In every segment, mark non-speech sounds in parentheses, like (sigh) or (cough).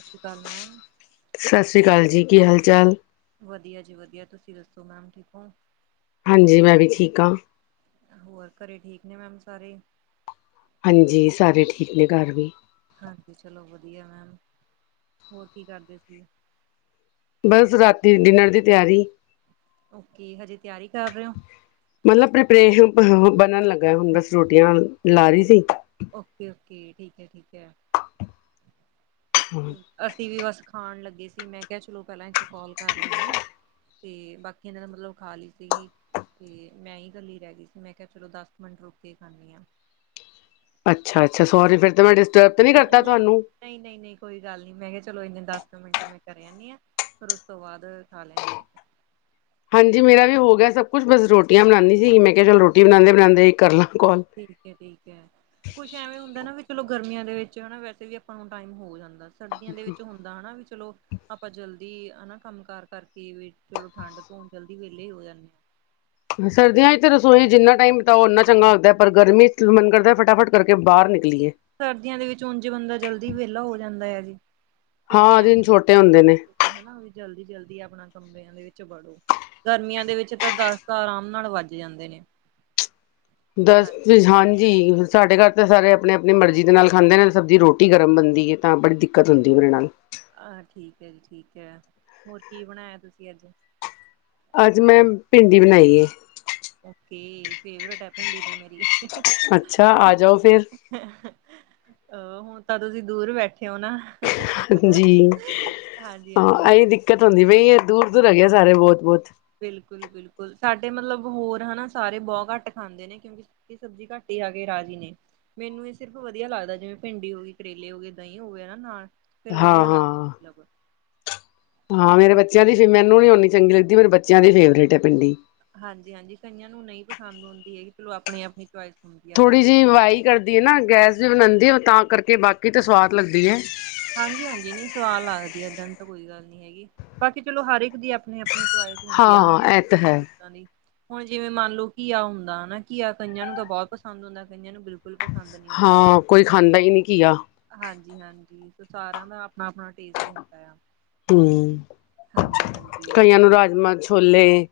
ਸਤਿ ਸ਼੍ਰੀ ਅਕਾਲ, ਮੈਮ। ਸਤਿ ਸ਼੍ਰੀ ਅਕਾਲ ਜੀ, ਕੀ ਹਾਲ-ਚਾਲ? ਵਧੀਆ ਜੀ ਵਧੀਆ, ਤੁਸੀਂ ਦੱਸੋ, ਮੈਮ ਠੀਕ ਓਂ? ਹਾਂਜੀ, ਮੈਂ ਵੀ ਠੀਕ ਆਂ। ਹੋਰ ਘਰੇ ਠੀਕ ਨੇ, ਮੈਮ ਸਾਰੇ? ਹਾਂਜੀ, ਸਾਰੇ ਠੀਕ ਨੇ ਘਰ ਵੀ। ਹਾਂਜੀ ਚਲੋ ਵਧੀਆ ਮੈਮ। ਹੋਰ ਕੀ ਕਰਦੇ ਸੀ? ਬਸ ਰਾਤੀ ਡਿਨਰ ਦੀ ਤਿਆਰੀ। ਓਕੇ, ਹਜੇ ਤਿਆਰੀ ਕਰ ਰਹੇ ਔ। ਮਤਲਬ ਪ੍ਰਿਪੇਸ਼ਨ, ਪੇ੍ਸ਼ਨ ਬਣਨ ਲੱਗਾ, ਹੁਣ ਬਸ ਰੋਟੀਆਂ ਲਾ ਰਹੀ ਸੀ। ਔਕੇ ਔਕੇ, ਠੀਕ ਹੈ ਠੀਕ ਹੈ। ਅਸੀ ਵੀ ਬਸ ਖਾਣ ਲੱਗੇ ਸੀ। ਮੈਂ ਕਿਹਾ, ਚਲੋ ਪੈਲਾਂ ਇੱਕ ਕੋਲ ਕਰ ਲੈਨੇ ਆ। ਤੇ ਬਾਕੀਆਂ ਨੇ ਤਾ ਮਤਲਬ ਖਾ ਲਈ ਸੀਗੀ ਤੇ ਮੈਂ ਹੀ ਕੱਲੀ ਰਹ ਗਈ ਸੀ, ਮੈਂ ਕਿਹਾ, ਚਲੋ ਦਸ ਮਿੰਟ ਰੁਕ ਕੇ ਖਾਨੀ ਆ। ਅੱਛਾ ਅੱਛਾ, ਸੋਰੀ ਫਿਰ ਤਾ ਮੈਂ ਡਿਸਟਰਬ ਤੇ ਨੀ ਕਰਤਾ ਤੁਹਾਨੂੰ। ਨਹੀ-ਨਹੀਂ-ਨਹੀਂ ਕੋਈ ਗੱਲ ਨਹੀ, ਮੈਂ ਕਿਹਾ ਚਲੋ ਇਨੇ ਦਸ ਮਿੰਟ ਮੈਂ ਕਰੇ ਆਨੀ ਆ। ਫਿਰ ਉਸ ਤੋਂ ਬਾਦ ਖਾ ਲੈਂਨੀ ਆ। ਹਾਂਜੀ, ਮੇਰਾ ਵੀ ਹੋ ਗਿਆ ਸਭ ਕੁਛ ਬਸ ਰੋਟੀਆਂ ਬਣਾਦੀ ਸੀ। ਮੈਂ ਕਿਹਾ, ਚਲੋ ਰੋਟੀ ਬਣਾਦੇ ਬਣਾਦੇ ਹੀ ਕਰ ਲਾਂ ਕਾੱਲ। ਠੀਕ ਹੈ, ਠੀਕ ਹੈ। ਕੁਛ ਐਵੇਂ ਹੁੰਦਾ ਨਾ ਵੀ ਚਲੋ ਗਰਮੀਆਂ ਦੇ ਵਿੱਚ ਹੈਨਾ ਵੈਸੇ ਵੀ ਆਪਾਂ ਨੂੰ ਟਾਈਮ ਹੋ ਜਾਂਦਾ ਸਰਦੀਆਂ ਦੇ ਵਿੱਚ ਹੁੰਦਾ ਹੈਨਾ ਵੀ ਚਲੋ ਆਪਾਂ ਜਲਦੀ ਹੈਨਾ ਕੰਮ ਕਾਰ ਕਰਕੇ ਵੀ ਚਲੋ ਠੰਢ ਤੋਂ ਹੁਣ ਜਲਦੀ ਵੇਹਲੇ ਹੋ ਜਾਂਨੇ ਸਰਦੀਆਂ ਵਿੱਚ ਰਸੋਈ ਜਿੰਨਾ ਟਾਈਮ ਬਿਤਾਓ ਉਨਾ ਚੰਗਾ ਹੁੰਦਾ, ਪਰ ਗਰਮੀ ਚ ਮਨ ਕਰਦਾ ਫਟਾਫਟ ਕਰਕੇ ਬਾਹਰ ਨਿਕਲੀਏ। ਸਰਦੀਆਂ ਦੇ ਵਿੱਚ ਉਂਝ ਹੀ ਬੰਦਾ ਜਲਦੀ ਵੇਹਲਾ ਹੋ ਜਾਂਦਾ ਏ ਵੀ ਹਾਂ, ਦਿਨ ਛੋਟੇ ਹੁੰਦੇ ਨੇ। ਏਹ ਨਾ ਵੀ ਜਲਦੀ-ਜਲਦੀ ਅਪਣਾ ਕਮਰਿਆਂ ਦੇ ਵਿੱਚ ਵੜੋ। ਗਰਮੀਆਂ ਦੇ ਵਿੱਚ ਤਾਂ ਦੱਸ ਤਾਂ ਆਰਾਮ ਨਾਲ ਵੱਜ ਜਾਂਦੇ ਨੇ। ਦੱਸ ਹਾਂਜੀ, ਸਾਡੇ ਘਰ ਤਾਂ ਸਾਰੇ ਆਪਣੇ ਆਪਣੀ ਮਰਜ਼ੀ ਦੇ ਨਾਲ ਖਾਂਦੇ ਨੇ ਸਬਜ਼ੀ, ਰੋਟੀ ਗਰਮ ਬਣਦੀ ਏ, ਤਾਂ ਬੜੀ ਦਿੱਕਤ ਹੁੰਦੀ ਹੈ ਮੇਰੇ ਨਾਲ। ਆਹ ਠੀਕ ਏ ਜੀ ਠੀਕ ਏ। ਹੋਰ ਕੀ ਬਣਾਇਆ ਤੁਸੀਂ ਅੱਜ? ਅੱਜ ਮੈਂ, ਭਿੰਡੀ ਬਣਾਈ ਏ। ਔਕੇ, ਫੇਵਰੇਟ ਹੈ ਭਿੰਡੀ ਤਾਂ ਮੇਰੀ। ਅੱਛਾ, ਆ ਜਾਓ ਫਿਰ। ਅਹ ਹੁਣ ਤਾਂ ਤੁਸੀ ਦੂਰ ਬੈਠੇ ੳ ਨਾ। ਜੀ (inaudible) ਹਾਂ ਏਹੀ ਦਿੱਕਤ ਹੁੰਦੀ ਪਈ ਏ, ਦੂਰ-ਦੂਰ ਹੈਗੇ ਸਾਰੇ ਬੋਤ-ਬੋਤ। ਬਿਲਕੁਲ- ਬਿਲਕੁਲ। ਸਾਡੇ ਮਤਲਬ ਹੋਰ ਹ ਨਾ ਸਾਰੇ, ਬੋਤ ਘੱਟ ਖਾਂਦੇ ਨੇ ਕਿਉਂਕਿ ਸੁਕੀ ਸਬਜ਼ੀ ਘੱਟ ਹੀ ਆ ਗੇ ਰਾਜੀ ਨੇ। ਮੈਨੂੰ ਇਹ ਸਿਰਫ ਵਧੀਆ ਲੱਗਦਾ ਜਿਵੇਂ ਭਿੰਡੀ ਹੋ ਗਈ, ਕਰੇਲੇ ਹੋ ਗਏ, ਦਹੀਂ ਹੋ ਗਿਆ ਨਾ ਨਾਲ। ਫੇਰ ਹਾਂ ਵਧੀਆ ਲੱਗਦਾ ਹਾਂ ਮਤਲਬ ਹਾਂ ਮੇਰੇ ਬੱਚਿਆਂ ਦੀ ਫੇਵਰੇਟ ਮੈਨੂੰ ਨੀ ਓਨੀ ਚੰਗੀ ਲੱਗਦੀ, ਮੇਰੇ ਬੱਚਿਆਂ ਦੀ ਫੇਵਰੇਟ ਹੈ। ਭਿੰਡੀ। ਹਾਂਜੀ- ਹਾਂਜੀ ਕਈਆਂ ਨੂੰ ਨਹੀਂ ਪਸੰਦ ਹੁੰਦੀ ਹੈਗੀ, ਚਲੋ ਆਪਣੀ ਆਪਣੀ ਚੁਆਇਸ ਹੈ। ਥੋੜ੍ਹੀ ਜਿਹੀ ਵਾਈ ਕਰਦੀ ਹੈ। ਨਾ ਗੈਸ ਵੀ ਬਣਾਉਂਦੀ ਹੈ। ਤਾਂ ਕਰਕੇ ਬਾਕੀ ਤਾਂ ਸਵਾਦ ਲੱਗਦੀ ਹੈ। ਹਾਂਜੀ-ਹਾਂਜੀ ਨਹੀਂ ਸਵਾਦ ਲੱਗਦੀ ਏਦਾਂ ਦੀ ਤਾਂ ਕੋਈ ਗੱਲ ਨਹੀਂ ਹੈਗੀ। ਬਾਕੀ ਚਲੋ, ਹਰ ਇੱਕ ਦੀ ਆਪਣੀ ਆਪਣੀ। ਚੋਆਇਸ ਹੁੰਦੀ ਆ ਹਾਂ ਇਹ ਚੀਜ਼ ਤਾਂ ਨੂੰ ਹੈ ਕਿੱਦਾਂ ਦੀ, ਹੁਣ ਜਿਵੇਂ ਮੰਨ ਲਓ। ਘੀਆ ਹੁੰਦਾ ਹਨਾ ਨਾ ਘੀਆ ਕਈਆਂ ਨੂੰ ਤਾਂ ਬਹੁਤ ਪਸੰਦ ਹੁੰਦਾ। ਕਈਆਂ ਨੂੰ ਬਿਲਕੁਲ ਨਹੀਂ। ਪਸੰਦ ਹੁੰਦਾ ਹੈਗਾ। ਹਾਂ ਕੋਈ ਖਾਂਦਾ ਹੀ ਨਹੀਂ ਘੀਆ। ਹਾਂਜੀ-ਹਾਂਜੀ ਸ ਸਾਰਿਆਂ ਦਾ ਆਪਣਾ-ਆਪਣਾ ਟੇਸਟ ਹੁੰਦਾ ਆ। ਹੂੰ ਹਾਂਜੀ-ਹਾਂਜੀ। ਕਈਆਂ ਨੂੰ ਰਾਜਮਾਂ, ਛੋਲੇ,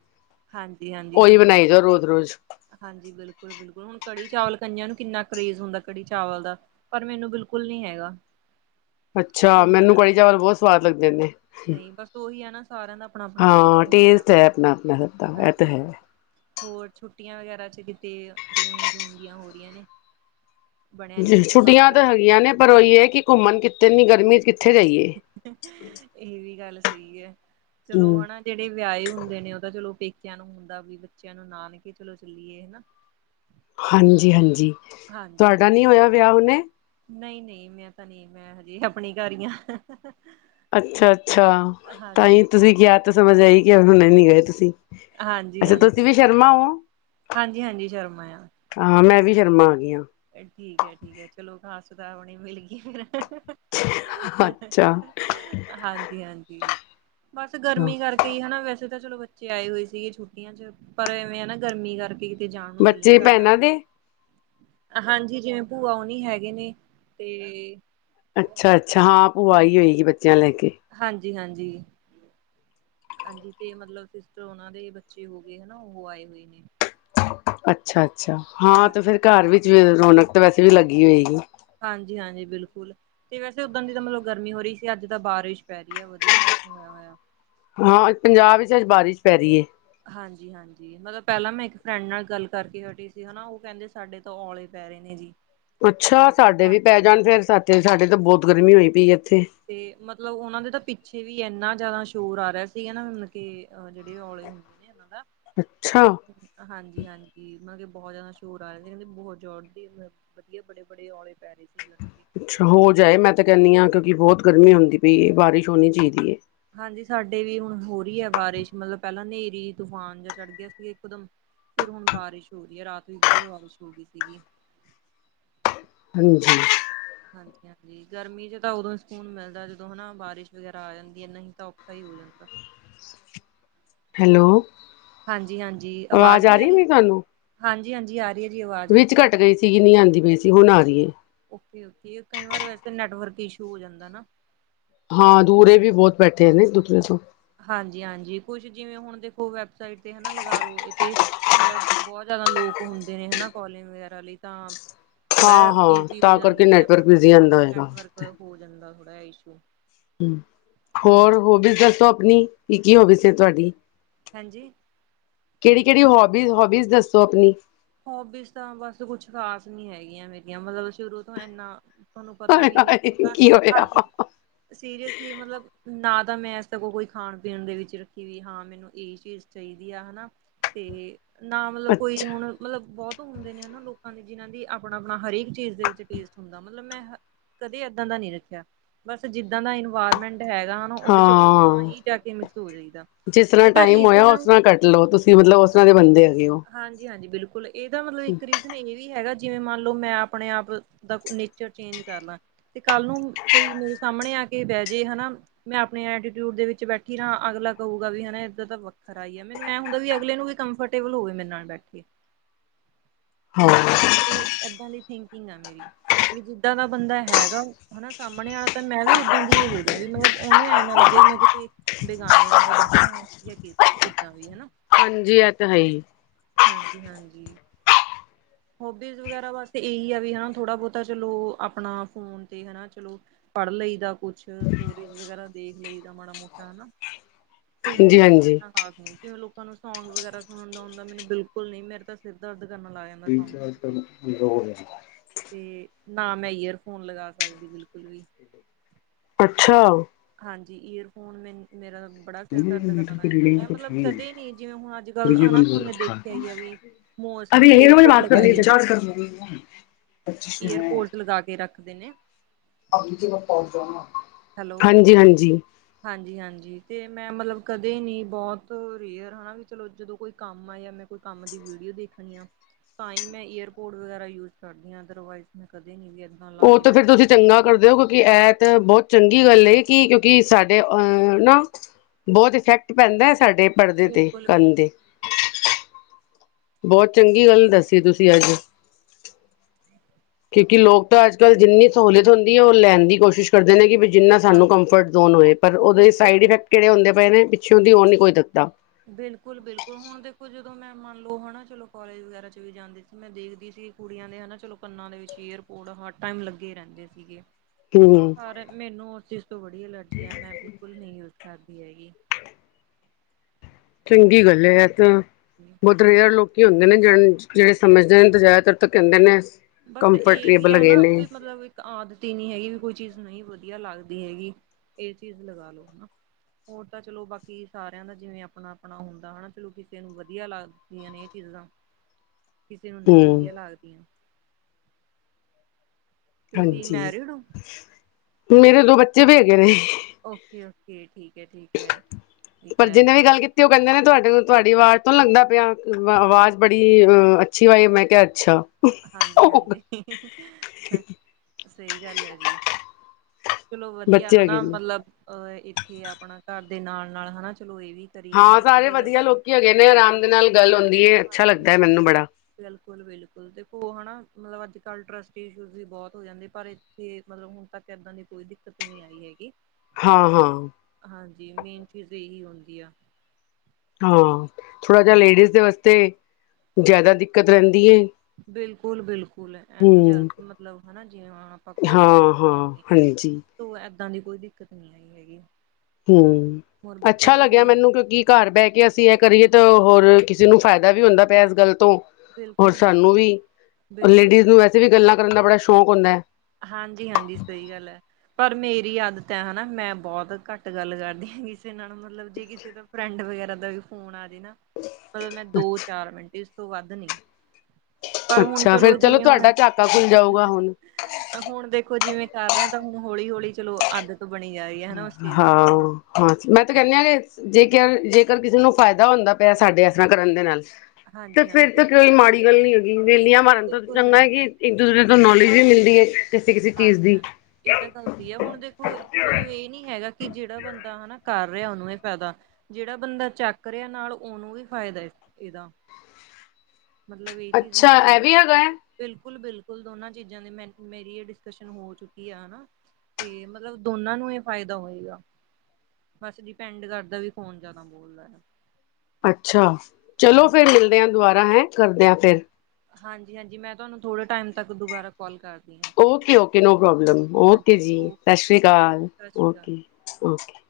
ਹਾਂਜੀ-ਹਾਂਜੀ ਉਹੀ ਸਹੀ ਗੱਲ ਬਣਾਈ ਜਾੳ ਰੋਜ਼-ਰੋਜ਼। ਹਾਂਜੀ ਬਿਲਕੁਲ-ਬਿਲਕੁਲ ਹੁਣ ਕੜੀ, ਚਾਵਲ ਕਈਆਂ ਨੂੰ ਕਿੰਨਾ ਕਰੇਜ਼ ਹੁੰਦਾ ਕੜੀ, ਚਾਵਲ ਦਾ। ਪਰ ਮੈਨੂੰ ਬਿਲਕੁਲ ਨਹੀਂ ਹੈਗਾ। ਅੱਛਾ, ਉਹੀ ਹੈ ਮੈਨੂੰ ਨਾ ਕੜੀ ਚਾਵਲ ਬਹੁਤ ਸਵਾਦ ਲੱਗਦੇ ਨੇ ਨਹੀਂ ਬਸ ਉਹੀ ਹੈ ਨਾ ਸਾਰਿਆਂ ਦਾ ਆਪਣਾ-ਆਪਣਾ ਹਾਂ ਹੁੰਦਾ ਟੇਸਟ ਐ ਆਪਣਾ-ਆਪਣਾ ਸਭ ਦਾ ਐ ਤੇ ਹਾਂਜੀ-ਹਾਂਜੀ। ਹੈ। ਹੋਰ ਛੁੱਟੀਆਂ ਵਗੈਰਾ ਚ ਕਿਤੇ ਜਿਵੇਂ ਹੁਣ ਜੂਨ ਦੀਆਂ ਹੋ ਰਹੀਆਂ ਨੇ। ਬਣਿਆ ਨੀ ਕਿਤੇ ਛੁੱਟੀਆਂ ਬਾਹਰ ਤਾਂ ਹੈਗੀਆਂ ਨੇ ਪਰ ਉਹੀ ਹੈ ਕਿ ਘੁੰਮਣ ਕਿੱਥੇ ਐਨੀ ਗਰਮੀ ਚ ਕਿੱਥੇ ਜਾਈਏ। ਇਹ ਵੀ ਗੱਲ ਸਹੀ ਐ ਚਲੋ ਹਮ ਹਨਾ। ਜਿਹੜੇ ਵਿਆਹੇ ਹੁੰਦੇ ਨੇ ਉਹ ਤਾਂ ਚਲੋ ਪੇਕਿਆਂ ਨੂੰ ਹੁੰਦਾ ਵੀ ਬੱਚਿਆਂ ਨੂੰ ਨਾਨਕੇ ਚਲੋ ਚੱਲੀਏ ਹਨਾ। ਹਾਂਜੀ-ਹਾਂਜੀ ਤੁਹਾਡਾ ਨੀ ਹੋਇਆ ਵਿਆਹ ਹੁਣੇ ਨਹੀਂ-ਨਹੀਂ ਮੈਂ ਤਾਂ ਨਹੀਂ ਮੈਂ ਹਜੇ ਆਪਣੇ ਘਰ ਹੀ ਆ। ਅੱਛਾ-ਅੱਛਾ ਤਾਂਹੀ ਹਾਂ ਤੁਸੀਂ ਕਿਹਾ ਤਾਂ ਸਮਝ ਆਈ ਕਿ ਹੁਣੇ ਨੀ ਗਏ ਤੁਸੀਂ। ਅੱਛਾ, ਤੁਸੀਂ ਵੀ ਸ਼ਰਮਾ ਹੋ। ਹਾਂਜੀ-ਹਾਂਜੀ ਸ਼ਰਮਾ ਏ ਆ। ਹਾਂ ਮੈਂ ਵੀ ਸ਼ਰਮਾ ਹੈਗੀ ਆ ਠੀਕ ਐ, ਠੀਕ ਐ, ਚਲੋ ਕਾਸਟ ਤਾਂ ਹੁਣੀ ਮਿਲ ਗਈ ਫੇਰ ਅੱਛਾ ਹਾਂਜੀ-ਹਾਂਜੀ ਬਸ ਗਰਮੀ ਕਰਕੇ ਕਈ ਹਨਾ ਵੈਸੇ ਤਾਂ ਚਲੋ ਬੱਚੇ ਆਏ ਹੋਏ ਸੀਗੇ ਛੁੱਟੀਆਂ ਚ ਪਰ ਇਵੇਂ ਆ ਨਾ ਗਰਮੀ ਕਰਕੇ। ਕਿਤੇ ਜਾਣ ਨੂੰ ਦਿਲ ਨਹੀਂ ਬੱਚੇ ਕਰਦਾ। ਭੈਣਾਂ ਦੇ ਹਾਂਜੀ ਜਿਵੇਂ ਭੂਆ ਹੋਣੀ ਹੈਗੇ ਨੇ ਤੇ ਅੱਛਾ-ਅੱਛਾ ਹਾਂ ਭੂਆ ਆਈ ਹਾਂਜੀ ਹੋਏਗੀ ਬੱਚਿਆਂ ਨੂੰ ਲੈ ਕੇ। ਹਾਂਜੀ- ਹਾਂਜੀ। ਹਾਂਜੀ ਤੇ ਮਤਲਬ ਸਿਸਟਰ ਉਹਨਾਂ ਦੇ ਬੱਚੇ ਹੋ ਗਏ ਹਨਾ ਉਹ ਆਏ ਹੋਏ ਨੇ। ਅੱਛਾ-ਅੱਛਾ ਹਾਂ ਤੇ ਫੇਰ ਘਰ ਵਿੱਚ ਵੀ ਰੌਣਕ ਤਾਂ ਵੈਸੇ ਵੀ ਲੱਗੀ ਹੋਏਗੀ। ਹਾਂਜੀ- ਹਾਂਜੀ ਬਿਲਕੁਲ। ਤੇ ਵੈਸੇ ਉੱਦਣ ਦੀ ਤਾਂ ਮਤਲਬ ਗਰਮੀ ਹੋ ਰਹੀ ਸੀ ਅੱਜ ਤਾਂ ਬਾਰਿਸ਼ ਪੈ ਰਹੀ ਆ ਵਧੀਆ ਮੌਸਮ ਹੋਇਆ ਹੋਇਆ। ਹਾਂ ਅੱਜ ਪੰਜਾਬ ਵਿੱਚ ਅੱਜ ਬਾਰਿਸ਼ ਪੈ ਰਹੀ ਐ। ਹਾਂਜੀ-ਹਾਂਜੀ ਮਤਲਬ ਪਹਿਲਾਂ ਮੈਂ ਇੱਕ ਫਰੈਂਡ ਨਾਲ ਗੱਲ ਕਰਕੇ ਹਟੀ ਸੀ ਹਨਾ ਉਹ ਕਹਿੰਦੇ ਸਾਡੇ ਔਲੇ ਪੈ ਰਹੇ ਨੇ ਜੀ। ਅੱਛਾ ਸਾਡੇ ਹਾਂ ਵੀ ਪੈ ਜਾਣ ਫੇਰ ਸਾ ਸਾਡੇ ਤਾਂ ਬਹੁਤ ਗਰਮੀ ਹੋਈ ਪਈ ਐਥੇ ਤੇ ਮਤਲਬ ਉਹਨਾ ਦੇ ਤਾਂ ਪਿੱਛੇ ਵੀ ਇਨਾ ਜਿਆਦਾ ਸ਼ੋਰ ਆ ਰਿਹਾ ਸੀਗਾ ਨਾ ਮਤਲਬ ਕੇ ਜਿਹੜੇ ਔਲੇ ਹੁੰਦੇ ਉਨਾ ਦਾ ਅੱਛਾ। ਹਾਂਜੀ-ਹਾਂਜੀ ਮਤਲਬ ਕਿ ਬਹੁਤ ਜ਼ਿਆਦਾ ਸ਼ੋਰ ਆ ਰਿਹਾ ਸੀ ਕਹਿੰਦੇ ਬਹੁਤ ਜੋਰਦੀ ਵਧੀਆ ਬੜੇ-ਬੜੇ ਔਲੇ ਪੈ ਰਹੇ ਸੀਗੇ ਉਹਨਾਂ ਦੇ ਅੱਛਾ ਹੋ ਜਾਏ ਮੈਂ ਤਾਂ ਕਹਿਣੀ ਆ ਕਿਉਂਕਿ ਬਹੁਤ ਗਰਮੀ ਹੁੰਦੀ ਪਈ ਐ ਬਾਰਿਸ਼ ਹੋਣੀ ਚਾਹੀਦੀ ਏ ਹਾਂਜੀ, ਸਾਡੇ ਵੀ ਹੁਣ ਹੋ ਰਹੀ ਹੈ ਬਾਰਿਸ਼ ਮਤਲਬ ਪਹਿਲਾਂ ਨੇਰੀ, ਤੂਫਾਨ ਜਾਂ ਚੜ੍ਹ ਗਿਆ ਸੀ ਇਕਦਮ ਫੇਰ ਹੁਣ ਬਾਰਿਸ਼ ਹੋ ਰਹੀ ਐ ਰਾਤ ਵੀ ਵਧੀਆ ਬਾਰਿਸ਼ ਹੋ ਗਈ ਸੀਗੀ। ਹਾਂਜੀ। ਹਾਂਜੀ, ਹਾਂ ਜੀ ਗਰਮੀ ਚ ਤਾਂ ਉਦੋਂ ਹੀ ਸਕੂਨ ਮਿਲਦਾ ਜਦੋਂ ਹਨਾ ਬਾਰਿਸ਼ ਵਗੈਰਾ ਆ ਜਾਂਦੀ ਐ ਨਹੀਂ ਤਾਂ ਔਖਾ ਹੀ ਹੋ ਜਾਂਦਾ। ਹੈਲੋ ਹਾਂਜੀ, ਹਾਂਜੀ ਆਵਾਜ਼ ਨਹੀਂ ਆ ਰਹੀ ਹਾਂਜੀ, ਹਾਂਜੀ ਆਰੀ ਵਿੱਚ ਘੱਟ ਗਈ ਸੀਗੀ ਨਈ ਆਂਦੀ ਪਈ ਸੀ ਹੁਣ ਆ ਰਹੀ ਏ ਓਕੇ ਓਕੇ ਕਈ ਵਾਰ ਵੈਸੇ ਨੈਟਵਰਕ ਇਸ਼ੂ ਹੋ ਜਾਂਦਾ ਨਾ ਹਾਂ ਦੂਰੇ ਵੀ ਬਹੁਤ ਬੈਠੇ ਆ ਨੇ ਇਕ-ਦੂਸਰੇ ਤੋਂ ਹਾਂਜੀ ਹਾਂਜੀ ਕੁਛ ਜਿਵੇਂ ਹੁਣ ਦੇਖੋ ਵੈਬਸਾਈਟ ਤੇ ਹਨਾ ਲਗਾ ਲੋ ਇਹ ਤੇ ਮਤਲਬ ਬੋਤ ਜਾਦਾ ਲੋਕ ਹੁੰਦੇ ਨੇ ਹੈਨਾ ਕੋਲਿੰਗ ਵਗੈਰਾ ਲਈ ਤਾਂ ਥੋੜ੍ਹਾ ਜੇਆ ਹਾਂ-ਹਾਂ ਬਿਜ਼ੀ ਹੋ ਤਾਂ ਜਾਂਦੀ ਕਰਕੇ ਐ ਐਪ ਨੈਟਵਰਕ ਹੈਨਾ ਬਿਜ਼ੀ ਆਂਦਾ ਹੋਏਗਾ। ਨੈਟਵਰਕ ਹੋ ਜਾਂਦਾ ਥੋੜ੍ਹਾ ਯਾ ਇਸ਼ੂ ਹੋਰ ਹਾਂਜੀ ਹੋਬੀਜ਼ ਦੱਸੋ ਅਪਣੀ ਕੀ-ਕੀ ਹੋਬੀਜ਼ ਐ ਤੁਆਡੀ? ਹਾਂਜੀ ਕੇੜੀ-ਕੇੜੀ ਹੋਬੀ ਹੋਬੀਜ਼ ਦੱਸੋ ਅਪਣੀ ਹੋਬੀਜ਼ ਤਾਂ ਬਸ ਕੁਛ ਖ਼ਾਸ ਨੀ ਹੈਗੀਆਂ ਮੇਰੀਆਂ ਮਤਲਬ ਸ਼ੁਰੂ ਤੋਂ ਏਨਾ ਤੁਆਨੂੰ ਪਤਾ ਹਾਏ ਵੀ ਨੀ ਹਾਏ ਬਸ ਕੀ ਹੋਇਆ ਅੱਜ ਸੀਰੀਅਸਲੀ ਮਤਲਬ ਨਾ ਤਾਂ ਮੈਂ ਸਗੋਂ ਕੋਈ ਖਾਣ-ਪੀਣ ਦੇ ਵਿੱਚ ਰੂਚੀ ਵੀ ਹਾਂ ਮੈਨੂੰ ਏ ਚੀਜ਼ ਚਾਇਦੀ ਆ ਹੈਨਾ। ਤੇ ਨਾ ਮਤਲਬ ਕੋਈ ਅੱਛਾ ਹੁਣ ਮਤਲਬ ਬੋਹਤ ਹੁੰਦੇ ਨੇ ਨਾ ਲੋਕਾਂ ਦੀ ਜਿਨਾਂ ਦੀ ਆਪਣਾ-ਆਪਣਾ ਹਰ ਏਕ ਚੀਜ਼ ਦੇ ਵਿੱਚ ਟੇਸਟ ਹੁੰਦਾ ਮ ਮਤਲਬ ਮੈਂ ਕਦੇ ਏਦਾਂ ਦਾ ਨੀ ਰੱਖਿਆ ਬਸ ਜਿੱਦਾਂ ਦਾ ਇਨਵਾਰਮੈਂਟ ਹੈਗਾ ਓਦੇ ਚੋ ਓ ਹਾਂ ਹੀਂ ਜਾ ਕੇ ਮਿਕਸ ਹੋ ਜਇਦਾ। ਜਿਸ ਤਰ੍ਹਾਂ ਟਾਈਮ ਹੋਯਾ ਓਸ ਤਰ੍ਹਾਂ ਕੱਡ ਲੋ ਤੁਸੀਂ ਮਤਲਬ ਓ ਤਰ੍ਹਾਂ ਹਾਂ ਦੇ ਬੰਦੇ ਹੈਗੇ ਓ। ਹਾਂਜੀ-ਹਾਂਜੀ ਬਿਲਕੁਲ ਏਦਾ ਮਤਲਬ ਇੱਕ ਰੀਜ਼ਨ ਏ ਵੀ ਹੈਗਾ ਜਿਵੇਂ ਮੰਨ ਲੋ ਮੈਂ ਅਪਣੇ ਆਪ ਦਾ ਨੇਚਰ ਚੇਂਜ ਕਰ ਲਾ ਤੇ ਕੱਲ ਨੂੰ ਕੋਈ ਮੇਰੇ ਸਾਮਣੇ ਆ ਕੇ ਬੈ ਜੇ ਹੈਨਾ ਮੈਂ ਆਪਣੇ ਐਟੀਟਿਊਡ ਦੇ ਵਿੱਚ ਬੈਠੀ ਰਾਂ ਅਗਲਾ ਕਉਗਾ ਵੀ ਹੈਨਾ ਏਦਾ ਦਾ ਤਾਂ ਵੱਖਰਾ ਹੀ ਐ, ਮੈਨੂੰ ਏ ਹੁੰਦਾ ਵੀ ਅਗਲੇ ਨੂੰ ਵੀ ਕੰਫਰਟ ਟੇਬਲ ਹੋਵੇ ਮੇਰੇ ਨਾਲ ਬੈਠ ਕੇ। ਹਾਂ। ਤੇ ਏਦਾਂ ਦੀ ਥਿੰਕਿੰਗ ਆ ਮੇਰੀ। ਵੀ ਜਿੱਦਾਂ ਦਾ ਬੰਦਾ ਹੈਗਾ ਹਨਾ ਸਾਮਣੇ ਆਲਾ ਤਾਂ ਮੈਂ ਵੀ ਓਦਾਂ ਦੀ ਈ ਹੋ ਜਾ ਵੀ ਮਤਲਬ ਓਨੂੰ ਐ ਨਾ ਲੱਗੇ ਵੀ ਮੈਂ ਕਿਸੀ ਬੇਗਾਨੇ ਨਾਲ ਬੈਠਾ ਜਾਂ ਕਿੱਦਾਂ ਵੀ ਹੈਨਾ ਹਾਂਜੀ ਐ ਤਾਂ ਹੈ ਈ। ਹਾਂਜੀ-ਹਾਂਜੀ। ਹੋਬੀਜ਼ ਵਗੈਰਾ ਵਾਸਤੇ ਏਹੀ ਆ ਵੀ ਹੈ ਥੋੜਾ-ਬੋਤਾ ਚਲੋ ਆਪਣਾ ਫੋਨ ਤੇ ਹੈਨਾ ਚਲੋ ਪੜ੍ਹ ਲਈ ਦਾ ਕੁੱਛ ਸਟੋਰੀਜ਼ ਵਗੈਰਾ ਦੇਖ ਲਈ ਦਾ ਮਾੜਾ- ਮੋਟਾ ਹੈਨਾ ਤੇ ਹਾਂਜੀ ਹੋਰ ਕੁਛ ਹਾਂਜੀ ਏਦਾ ਖਾਸ ਨੀ ਜਿਵੇਂ ਲੋਕਾਂ ਨੂੰ ਸੌਗ ਵਗੈਰਾ ਸੁਣਨ ਦਾ ਹੁੰਦਾ ਮੈਨੂੰ ਬਿਲਕੁਲ ਨੀ ਮੇਰੇ ਤਾਂ ਸਿਰ ਦਰਦ ਕਰਨ ਲੱਗ ਜਾਂਦਾ ਸੋਂਗ‌। ਤੇ ਨਾ ਮੈਂ ਈਅਰਫੋਨ ਲਗਾ ਸਕਦੀ ਬਿਲਕੁਲ ਵੀ ਅੱਛਾ! ਹਾਂਜੀ ਈਅਰਫੋਨ ਮੇਨ ਮੇਰਾ ਬੜਾ ਸਿਰ ਦਰਦ ਕਰਨ ਲੱਗ ਜਾਂਦਾ ਮੈਂ ਮਤਲਬ ਕਦੇ ਨੀ ਜਿਵੇਂ ਹੁਣ ਅੱਜ-ਕੱਲ੍ਹ ਹੈਨਾ‌ ਕੋਨੇ ਦੇਖਿਆ ਈ ਆ ਵੀ ਮੋਸਟਲੀ ਅਭੀ ਇਹੀ ਮੁਝੇ ਏਅਰਪੋਰਟ ਬਾਤ ਲਗਾਏ ਕਰਨੀ ਹੁੰਦੇ। ਹੈ। ਈਅਰਪੋਰਟਸ ਲਗਾ ਕੇ ਰੱਖਦੇ ਨੇ। ਅਰਲੀ ਮੈਂ ਪੋੰਚ ਜਾਵਾਂ। ਹੈਲੋ ਹਾਂਜੀ-ਹਾਂਜੀ ਤੇ ਮੈਂ ਮਤਲਬ ਕਦੇ ਨੀ ਬੋਹਤ ਰੇਅਰ ਹਾਂ ਚਲੋ ਜਦੋਂ ਕੋਈ ਕੰਮ ਆ ਜਾਂ ਕੋਈ ਕੰਮ ਦੀ ਵੀਡੀਓ ਦੇਖਣੀ ਆ। ਤਾਂ ਈ ਮੈਂ ਏਅਰਪੋਰਟ ਵਗੈਰਾ ਯੂਜ ਕਰਦੀ ਆਂ ਅਦਰਵਾਈਜ਼ ਮੈਂ ਕਦੀ ਨੀ ਵੀ ਲਾ ਓ ਕੇ ਤੇ ਬੈਠ ਫ਼ਿਰ ਤੁਸੀਂ ਚੰਗਾ ਕਰਦੇ ਓ ਕਿਉਂਕਿ ਐ ਤ ਬੋਤ ਚੰਗੀ ਗੱਲ ਏ ਕਿ ਕਿਉਂਕਿ ਸਾਡੇ ਅਹ ਨਾ ਬੋਤ ਇਫੈਕਟ ਪੈਂਦਾ ਸਾਡੇ ਪਰਦੇ ਤੇ ਕੰਨ ਬਿਲਕੁਲ-ਬਿਲਕੁਲ। ਦੇ ਬੋਹਤ ਚੰਗੀ ਗੱਲ ਦੱਸੀ ਤੁਸੀਂ ਅੱਜ। ਕਿਉਂਕਿ ਲੋਕ ਤਾਂ ਅੱਜ-ਕੱਲ੍ਹ ਜਿੰਨੀ ਸਹੂਲੀਅਤ ਹੁੰਦੀ ਏ ਓ ਲੈਣ ਦੀ ਕੋਸ਼ਿਸ਼ ਕਰਦੇ ਨੇ ਕਿ ਵੀ ਜਿੰਨਾ ਹਾਂ ਸਾਨੂੰ ਕੰਫਰਟ ਜ਼ੋਨ ਹੋਜੇ ਪਰ ਓਦੇ ਸਾਈਡ ਇਫੈਕਟ ਬਿਲਕੁਲ-ਬਿਲਕੁਲ। ਕੇੜੇ ਹੁੰਦੇ ਪਏ ਨੇਂ ਪਿੱਛੋਂ ਦੀ ਓ ਨੀਂ ਕੋਈ ਦੱਸਦਾ। ਬਿਲਕੁੱਲ ਬਿਲਕੁੱਲ ਹੁਣ ਦੇਖੋਂ ਜਦੋਂ ਮੈਂ ਮੰਨ ਲਓ ਹਨਾ ਚਲੋਂ ਕਾਲਜ਼ ਵਗ਼ੈਰਾ ਚਲੀ ਜਾਂਦੀ ਮੈਂ ਦੇਖਦੀ ਸੀ ਕੁੜੀਆਂ ਦੇ ਹਨਾ। ਚਲੋਂ ਕੰਨਾਂ ਦੇ ਵਿੱਚ ਏਅਰਪੋਰਟ ਹਰ ਟਾਈਮ ਲੱਗੇਂ ਰਹਿੰਦੇਂ ਸੀਗੇ ਹਮਮ ਪਰ ਮੈਂਨੂੰ ਉਸ ਚੀਜ਼ ਤੋਂ ਬੜੀ ਅਲਰਜੀ ਐ। ਮੈਂ ਬਿਲਕੁੱਲ ਨੀ ਯੂਜ ਕਰਦੀ ਹੈਗੀ। ਚੰਗੀ ਗੱਲ਼ ਐ ਤਾਂ। (inaudible) ਓਤਰਾ ਜਿਹੜੇ ਲੋਕੀ ਹੁੰਦੇ ਨੇ ਜਿਹੜੇ ਜਿਹੜੇ ਸਮਝਦੇ ਨੇ। ਜ਼ਿਆਦਾਤਰ ਕਹਿੰਦੇ ਨੇ ਬਸ ਇਹ ਵੀ ਕੰਫਰਟੇਬਲ ਐ ਹੈਗੇ ਨਾ ਨੇ ਵੀ ਮੱਤਲਬ ਕਿ ਆਦਤ ਹੀ ਨੀ ਹੈਗੀ ਵੀ ਕੋਈ ਚੀਜ਼ ਨਹੀਂ ਵਧੀਆਂ ਲੱਗਦੀ ਹੈਗੀ। ਇਹ ਚੀਜ਼ ਲਗਾ ਲੋ ਹਨਾ ਹੋਰ ਤਾਂ ਚਲੋ ਬਾਕੀ ਸਾਰਿਆਂ ਦਾ ਜਿਵੇਂ ਆਪਣਾ ਆਪਣਾ ਹੁੰਦਾਂ ਹਨਾ। ਚਲੋ ਕਿਸੇ ਨੂੰ ਵਧੀਆਂ ਲੱਗਦਾ। ਦੀਆਂ ਨੇ ਇਹ ਚੀਜ਼ਾਂ ਕਿਸੇ ਨੂੰ ਨਹੀਂ ਹਮ ਵਧੀਆਂ ਲੱਗਦੀਆਂ। ਤੁਸੀਂ ਹਾਂਜੀ। ਮੈਰਿਡ ਹੋ? ਮੇਰੇ ਦੋ ਬੱਚੇ ਵੀ ਹੈਗੇ ਨੇ। ਓਕੇ ਓਕੇ ਠੀਕ ਹੈ, ਠੀਕ ਹੈ। ਠੀਕ ਹੈ ਫੇਰ ਤੇ ਉਹ ਕਹਿੰਦੇ ਨੇ ਤੁਹਾਡੇ ਤੁਹਾਡੀ ਆਵਾਜ਼ ਤੋਂ ਲੱਗਦਾ ਪਿਆ। ਆਵਾਜ਼ ਬੜੀ ਅ ਅੱਛੀ ਵਾਈ। ਮੈਂ ਕਿਹਾ ਅੱਛਾ ਹਾਂਜੀ, ਹਾਂਜੀ ਸਹੀ ਗੱਲ਼ ਹੈ ਜੀ। ਚਲੋ ਵਧੀਆਂ ਬੱਚੇ ਹੈਗੇ ਹਨਾ ਨੇ। ਮੱਤਲਬ ਅਹ ਇੱਥੇ ਆਪਣਾ ਘਰ ਦੇ ਨਾਲ- ਨਾਲ ਹਨਾ ਚਲੋ ਇਹ ਵੀ। ਕਰੀ ਹਾਂ ਜਾਣਾ ਇਹ ਸਾਰੇ ਵੀ ਗੱਲ ਵਧੀਆਂ ਸਹੀ। ਲੋਕੀਂ ਹੈਗੇ ਨੇ। ਅਰਾਮ ਦੇ ਨਾਲ਼ ਗੱਲ਼ ਹੁੰਦੀ ਏ ਅੱਛਾ ਲੱਗਦਾ ਹੈ ਮੈਂਨੂੰ ਬੜਾ। ਬਿਲਕੁਲ ਬਿਲਕੁਲ। ਬਿਲਕੁਲ ਦੇਖੋ ਹਨਾ ਮੱਤਲਬ ਅੱਜ- ਕੱਲ ਟਰੱਸਟ ਇਸ਼ੂਜ ਵੀ ਬਹੁਤ ਹੋ ਜਾਂਦੇ। ਪਰ ਇੱਥੇਂ ਮੱਤਲਬ ਹੁਣ ਤੱਕ ਇੱਦਾਂ ਦੀ ਕੋਈ ਦਿਕ ਦਿੱਕਤ ਨਿ ਆਈ ਹੈਗੀ। ਹਾਂ, ਹਾਂ। ਹਾਂਜੀ ਮੇਨ ਚੀਜ਼ ਇਹੀ ਹੁੰਦੀ ਆ। ਹਾਂ। ਥੋੜਾ ਜਿਹਾ ਹਾਂ ਲੇਡੀਜ਼ ਦੇ ਵਾਸਤੇ ਜ਼ਿਆਦਾ ਦਿੱਕਤ ਰਹਿੰਦੀ ਏ। ਬਿਲਕੁਲ ਬਿਲਕੁਲ ਇਨੀ ਜਲ ਹੂੰ ਮੱਤਲਬ ਹਨਾ ਜਿਵੇਂ ਹੁਣ ਆਪਾਂ ਹਾਂ, ਹਾਂ ਹਾਂਜੀ। ਤੋਂ ਐਦਾਂ ਦੀ ਕੋਈ ਦਿੱਕਤ ਨੀ ਆਈ ਹੈਗੀ। ਹਮ। ਹੋਰ ਬੱਚੇ ਅੱਛਾ ਤੁਹਾਡੇ ਲੱਗਿਆ ਮੈਂਨੂੰ ਕਿਉਂਕਿ। ਘਰ ਬਹਿ ਕੇ ਅਸੀਂ ਇਹ ਕਰੀਏ। ਤਾਂ ਹੋਰ ਕਿਸੇ ਨੂੰ ਫ਼ਾਇਦਾ ਵੀ ਹੁੰਦਾਂ ਪਿਆ ਇਸ ਗੱਲ ਤੋਂ। ਹੋਰ ਸਾਨੂੰ ਬਿਲਕੁਲ-ਬਿਲਕੁਲ ਵੀ। ਬਿਲਕੁਲ ਲੇਡੀਜ਼ ਨੂੰ ਵੈਸੇ ਵੀ ਗੱਲਾਂ ਕਰਨ ਦਾ ਬੜਾ ਸ਼ੌਂਕ ਹੁੰਦਾਂ ਐ। ਹਾਂਜੀ, ਹਾਂਜੀ ਸਹੀ ਗੱਲ ਹੈ। ਪਰ ਮੇਰੀ ਆਦਤ ਹੈ ਹਨਾ। ਮੈਂ ਬਹੁਤ ਘੱਟ ਗੱਲ ਕਰਦੀ। ਕਿਸੇ ਨਾਲ ਮੱਤਲਬ ਜੇ ਕਿਸੇ ਦਾ ਫਰੈਂਡ ਵਗੈਰਾ ਦਾ ਵੀ ਫੋਨ ਆਜੇ ਨਾ। ਪਰ ਮੈਂ ਦੋ ਚਾਰ ਮਿੰਟ। ਇਸ ਤੋਂ ਵੱਧ ਨੀ। ਪਰ ਹੁਣ ਅੱਛਾ ਫੇਰ ਚਲੋ ਜਿਵੇਂ ਹੁਣ। ਤੁਹਾਡਾ ਝਾਕਾ ਖੁੱਲ (inaudible) ਹੁਣ ਦੇਖੋ ਜਿਵੇਂ ਕਰ ਰਹੇ। ਤਾਂ ਹੁਣ ਹੋਲੀ ਹੋਲੀ ਚਲੋ ਆਦਤ ਬਣੀ ਆ ਰਹੀ ਹੈਂ ਹਨਾ ਉਸ ਚੀਜ਼ ਹਾਂ ਦੀ। ਹਾਂ ਮੈਂ ਤੇ ਕਹਿੰਦੀ ਹਾਂ ਕਿ ਜੇਕਰ ਜੇਕਰ ਕਿਸੇ ਨੂੰ ਫਾਇਦਾ ਹੁੰਦਾਂ ਪਿਆ। ਸਾਡੇ ਇਸ ਤਰ੍ਹਾਂ ਕਰਨ ਦੇ ਨਾਲ। ਤੇ ਹਾਂਜੀ ਫੇਰ ਤੋਂ ਹਾਂਜੀ ਕੋਈ ਮਾੜੀ ਗੱਲ ਨੀ ਹੈਗੀ। ਵੇਲੀਆਂ ਮਾਰਨ ਤੋਂ ਬਿਲਕੁਲ ਚੰਗਾ ਹੈ‌ ਕਿ ਬਿਲਕੁਲ ਇੱਕ ਦੂਸਰੇ ਤੋਂ ਨੌਲੇਜ ਵੀ ਮਿਲ਼ਦੀ ਐ। ਕਿਸੇ ਕਿਸੀ ਚੀਜ਼ ਹਾਂਜੀ ਹਾਂ ਦੀ। ਇਹ ਤਾਂ ਗੱਲ ਸਹੀ ਹੈ ਹੁਣ ਦੇਖੋ ਮੱਤਲਬ ਇਹ ਨੀ ਹੈਗਾ। ਕਿ ਜਿਹੜਾ ਬੰਦਾ ਹਨਾ ਕਰ ਰਿਹਾ ਉਹਨੂੰ ਵੀ ਫ਼ਾਇਦਾ। ਜਿਹੜਾ ਬੰਦਾ ਚੱਕ ਰਿਹਾ ਨਾਲ ਉਹਨੂੰ ਵੀ ਫ਼ਾਇਦਾ ਇਸ ਇਹਦਾ। ਮਤਲਬ ਇਹ ਚੀਜ਼ ਅੱਛਾ ਨਹੀਂ ਹੈਗੀ ਐਵੀ ਹੈਗਾ ਬਿਲਕੁਲ ਬਿਲਕੁਲ ਦੋਨਾਂ ਚੀਜ਼ਾਂ ਦੀ ਮ ਮੇਰੀ ਇਹ ਡਿਸਕਸਨ ਹੋ ਚੁੱਕੀ ਆ ਹਨਾ। ਫੇਰ ਮੱਤਲਬ ਦੋਨਾਂ ਨੂੰ ਹੀ ਫ਼ਾਇਦਾ ਹੋਏਗਾ। ਬਸ ਡਿਪੈਂਡ ਕਰਦਾ ਵੀ ਕੋਣ ਜ਼ਿਆਦਾ ਬੋਲਦਾ ਆ। ਅੱਛਾ, ਚਲੋਂ ਫ਼ਿਰ ਮਿਲ਼ਦੇ ਹਾਂ ਦੁਬਾਰਾ ਹੈ ਕਰਦੇਂ ਆਂ ਫ਼ਿਰ, ਹਾਂਜੀ, ਹਾਂਜੀ ਮੈਂ ਤੁਹਾਂਨੂੰ ਥੋੜੇ ਟਾਈਮ ਤੱਕ ਦੁਬਾਰਾ। ਕੋਲ ਕਰਦੀ ਹਾਂ। ਠੀਕ ਹੈ। ਓਕੇ, ਓਕੇ ਨੋ ਪ੍ਰੋਬਲਮ, ਹਾਂਜੀ ਓਕੇ ਜੀ ਸਤਿ ਓਕੇ ਸ਼੍ਰੀ ਓਕੇ ਅਕਾਲ, ਸਤਿ ਸ਼੍ਰੀ ਅਕਾਲ। Okay okay,